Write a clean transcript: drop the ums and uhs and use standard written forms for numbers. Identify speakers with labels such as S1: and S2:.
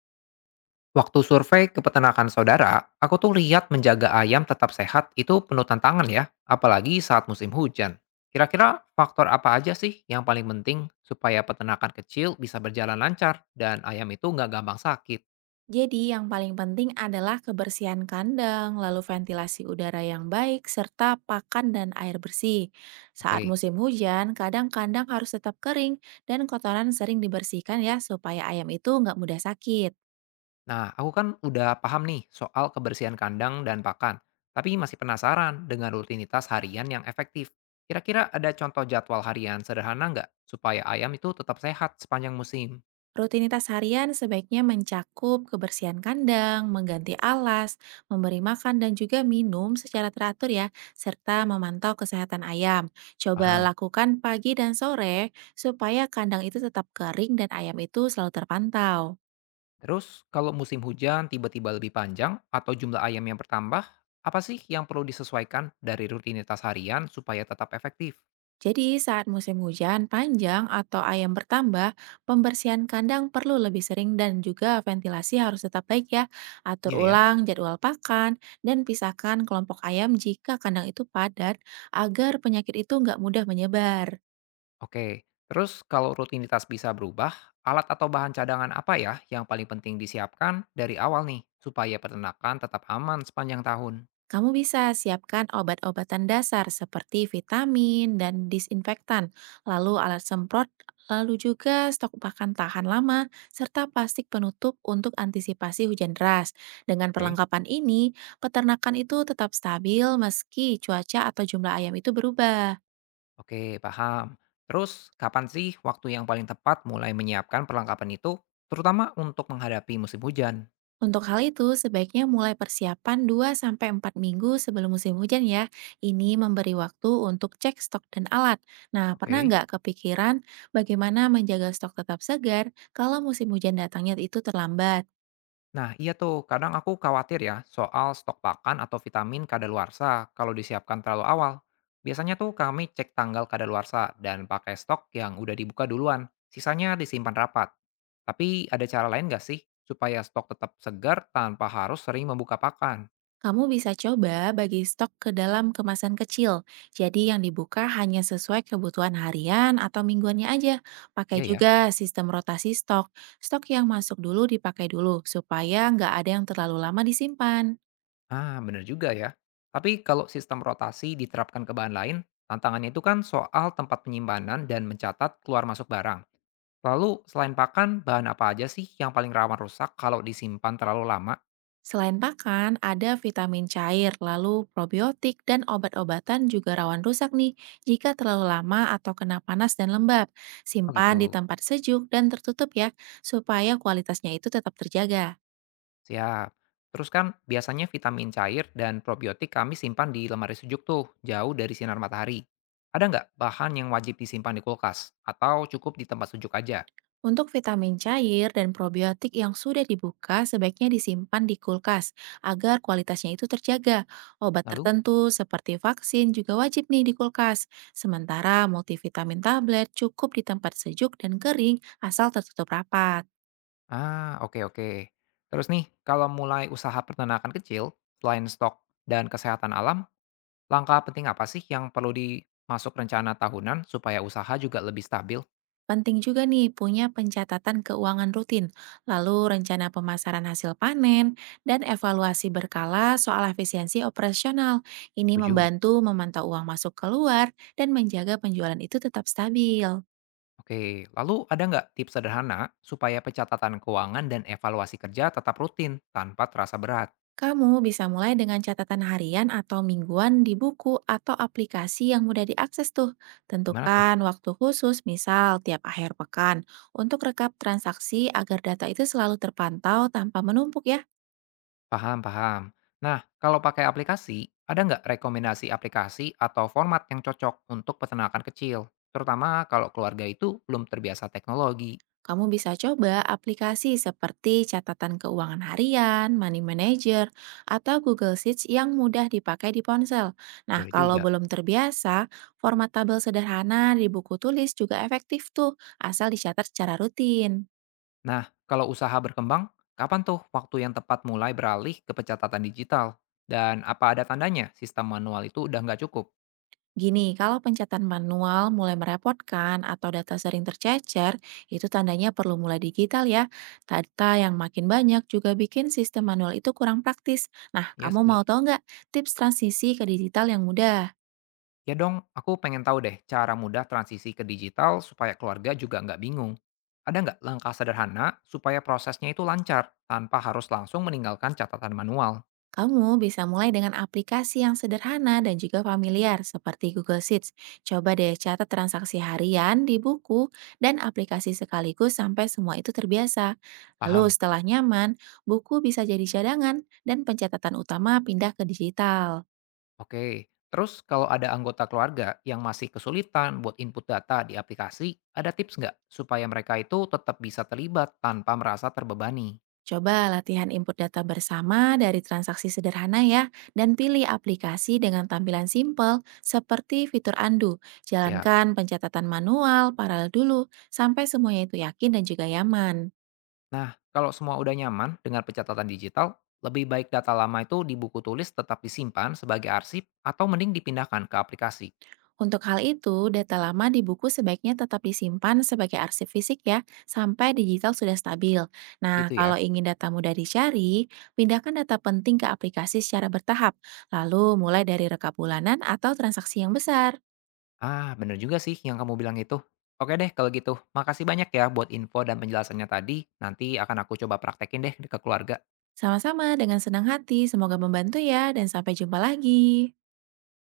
S1: Waktu survei ke peternakan saudara, aku tuh lihat menjaga ayam tetap sehat itu penuh tantangan ya, apalagi saat musim hujan. Kira-kira faktor apa aja sih yang paling penting supaya peternakan kecil bisa berjalan lancar dan ayam itu nggak gampang sakit?
S2: Jadi yang paling penting adalah kebersihan kandang, lalu ventilasi udara yang baik, serta pakan dan air bersih. Saat
S1: Oke,
S2: musim hujan, kadang kandang harus tetap kering dan kotoran sering dibersihkan ya supaya ayam itu nggak mudah sakit.
S1: nah aku kan udah paham nih soal kebersihan kandang dan pakan, tapi masih penasaran dengan rutinitas harian yang efektif. Kira-kira ada contoh jadwal harian sederhana nggak supaya ayam itu tetap sehat sepanjang musim?
S2: Rutinitas harian sebaiknya mencakup kebersihan kandang, mengganti alas, memberi makan dan juga minum secara teratur ya, serta memantau kesehatan ayam. Coba
S1: Paham?
S2: lakukan pagi dan sore supaya kandang itu tetap kering dan ayam itu selalu terpantau.
S1: Terus, kalau musim hujan tiba-tiba lebih panjang atau jumlah ayam yang bertambah, apa sih yang perlu disesuaikan dari rutinitas harian supaya tetap efektif?
S2: Jadi, saat musim hujan panjang atau ayam bertambah, pembersihan kandang perlu lebih sering dan juga ventilasi harus tetap baik ya. Atur
S1: Iya ya.
S2: ulang jadwal pakan dan pisahkan kelompok ayam jika kandang itu padat agar penyakit itu nggak mudah menyebar.
S1: Oke, terus kalau rutinitas bisa berubah, alat atau bahan cadangan apa ya yang paling penting disiapkan dari awal nih, supaya peternakan tetap aman sepanjang tahun?
S2: Kamu bisa siapkan obat-obatan dasar seperti vitamin dan disinfektan, lalu alat semprot, lalu juga stok pakan tahan lama, serta plastik penutup untuk antisipasi hujan deras. Dengan
S1: Oke.
S2: perlengkapan ini, peternakan itu tetap stabil meski cuaca atau jumlah ayam itu berubah.
S1: Oke, paham. Terus, kapan sih waktu yang paling tepat mulai menyiapkan perlengkapan itu, terutama untuk menghadapi musim hujan?
S2: Untuk hal itu, sebaiknya mulai persiapan 2 sampai 4 minggu sebelum musim hujan ya. Ini memberi waktu untuk cek stok dan alat. Nah, pernah
S1: Oke.
S2: nggak kepikiran bagaimana menjaga stok tetap segar kalau musim hujan datangnya itu terlambat?
S1: Nah, iya tuh, kadang aku khawatir ya soal stok pakan atau vitamin kadaluarsa kalau disiapkan terlalu awal. Biasanya tuh kami cek tanggal kadaluarsa dan pakai stok yang udah dibuka duluan, sisanya disimpan rapat. Tapi ada cara lain nggak sih supaya stok tetap segar tanpa harus sering membuka pakan?
S2: Kamu bisa coba bagi stok ke dalam kemasan kecil. Jadi yang dibuka hanya sesuai kebutuhan harian atau mingguannya aja. Pakai
S1: Iya ya,
S2: juga sistem rotasi stok. Stok yang masuk dulu dipakai dulu supaya nggak ada yang terlalu lama disimpan.
S1: ah bener juga ya. Tapi kalau sistem rotasi diterapkan ke bahan lain, tantangannya itu kan soal tempat penyimpanan dan mencatat keluar masuk barang. Lalu selain pakan, bahan apa aja sih yang paling rawan rusak kalau disimpan terlalu lama?
S2: Selain pakan, ada vitamin cair, lalu probiotik, dan obat-obatan juga rawan rusak nih jika terlalu lama atau kena panas dan lembab.
S1: Oh
S2: Simpan di
S1: gitu,
S2: tempat sejuk dan tertutup ya, supaya kualitasnya itu tetap terjaga.
S1: siap. Terus kan biasanya vitamin cair dan probiotik kami simpan di lemari sejuk tuh, jauh dari sinar matahari. Ada nggak bahan yang wajib disimpan di kulkas? Atau cukup di tempat sejuk aja?
S2: Untuk vitamin cair dan probiotik yang sudah dibuka, sebaiknya disimpan di kulkas agar kualitasnya itu terjaga. Obat
S1: Lalu?
S2: tertentu seperti vaksin juga wajib nih di kulkas. Sementara multivitamin tablet cukup di tempat sejuk dan kering asal tertutup rapat.
S1: Ah, oke oke. Terus nih, kalau mulai usaha peternakan kecil, selain stok dan kesehatan alam, langkah penting apa sih yang perlu dimasuk rencana tahunan supaya usaha juga lebih stabil?
S2: Penting juga nih punya pencatatan keuangan rutin, lalu rencana pemasaran hasil panen, dan evaluasi berkala soal efisiensi operasional. Ini
S1: Setuju.
S2: membantu memantau uang masuk keluar dan menjaga penjualan itu tetap stabil.
S1: Oke, lalu ada nggak tips sederhana supaya pencatatan keuangan dan evaluasi kerja tetap rutin tanpa terasa berat?
S2: Kamu bisa mulai dengan catatan harian atau mingguan di buku atau aplikasi yang mudah diakses tuh.
S1: Gimana tuh?
S2: Tentukan waktu khusus, misal tiap akhir pekan, untuk rekap transaksi agar data itu selalu terpantau tanpa menumpuk ya.
S1: Paham, paham. Nah, kalau pakai aplikasi, ada nggak rekomendasi aplikasi atau format yang cocok untuk peternakan kecil? Terutama kalau keluarga itu belum terbiasa teknologi.
S2: Kamu bisa coba aplikasi seperti catatan keuangan harian, Money Manager, atau Google Sheets yang mudah dipakai di ponsel. Nah,
S1: Boleh
S2: kalau
S1: juga.
S2: belum terbiasa, format tabel sederhana di buku tulis juga efektif tuh, asal dicatat secara rutin.
S1: Nah, kalau usaha berkembang, kapan tuh waktu yang tepat mulai beralih ke pencatatan digital? Dan apa ada tandanya sistem manual itu udah nggak cukup?
S2: Gini, kalau pencatatan manual mulai merepotkan atau data sering tercecer, itu tandanya perlu mulai digital ya. Data yang makin banyak juga bikin sistem manual itu kurang praktis. Nah,
S1: Ya
S2: kamu
S1: sih.
S2: mau tahu nggak tips transisi ke digital yang mudah?
S1: Ya dong, aku pengen tahu deh cara mudah transisi ke digital supaya keluarga juga nggak bingung. Ada nggak langkah sederhana supaya prosesnya itu lancar tanpa harus langsung meninggalkan catatan manual?
S2: Kamu bisa mulai dengan aplikasi yang sederhana dan juga familiar seperti Google Sheets. Coba deh catat transaksi harian di buku dan aplikasi sekaligus sampai semua itu terbiasa. Lalu
S1: Paham?
S2: setelah nyaman, buku bisa jadi cadangan dan pencatatan utama pindah ke digital.
S1: Oke. Terus kalau ada anggota keluarga yang masih kesulitan buat input data di aplikasi, ada tips nggak supaya mereka itu tetap bisa terlibat tanpa merasa terbebani?
S2: Coba latihan input data bersama dari transaksi sederhana ya, dan pilih aplikasi dengan tampilan simple seperti fitur undo.
S1: Siap.
S2: Jalankan pencatatan manual, paralel dulu, sampai semuanya itu yakin dan juga nyaman.
S1: Nah, kalau semua udah nyaman dengan pencatatan digital, lebih baik data lama itu di buku tulis tetap disimpan sebagai arsip atau mending dipindahkan ke aplikasi.
S2: Untuk hal itu, data lama di buku sebaiknya tetap disimpan sebagai arsip fisik ya, sampai digital sudah stabil. Nah,
S1: Gitu ya.
S2: kalau ingin data mudah dicari, pindahkan data penting ke aplikasi secara bertahap, lalu mulai dari rekap bulanan atau transaksi yang besar.
S1: Ah, bener juga sih yang kamu bilang itu. Oke deh kalau gitu, makasih banyak ya buat info dan penjelasannya tadi. Nanti akan aku coba praktekin deh ke keluarga.
S2: Sama-sama, dengan senang hati. Semoga membantu ya, dan sampai jumpa lagi.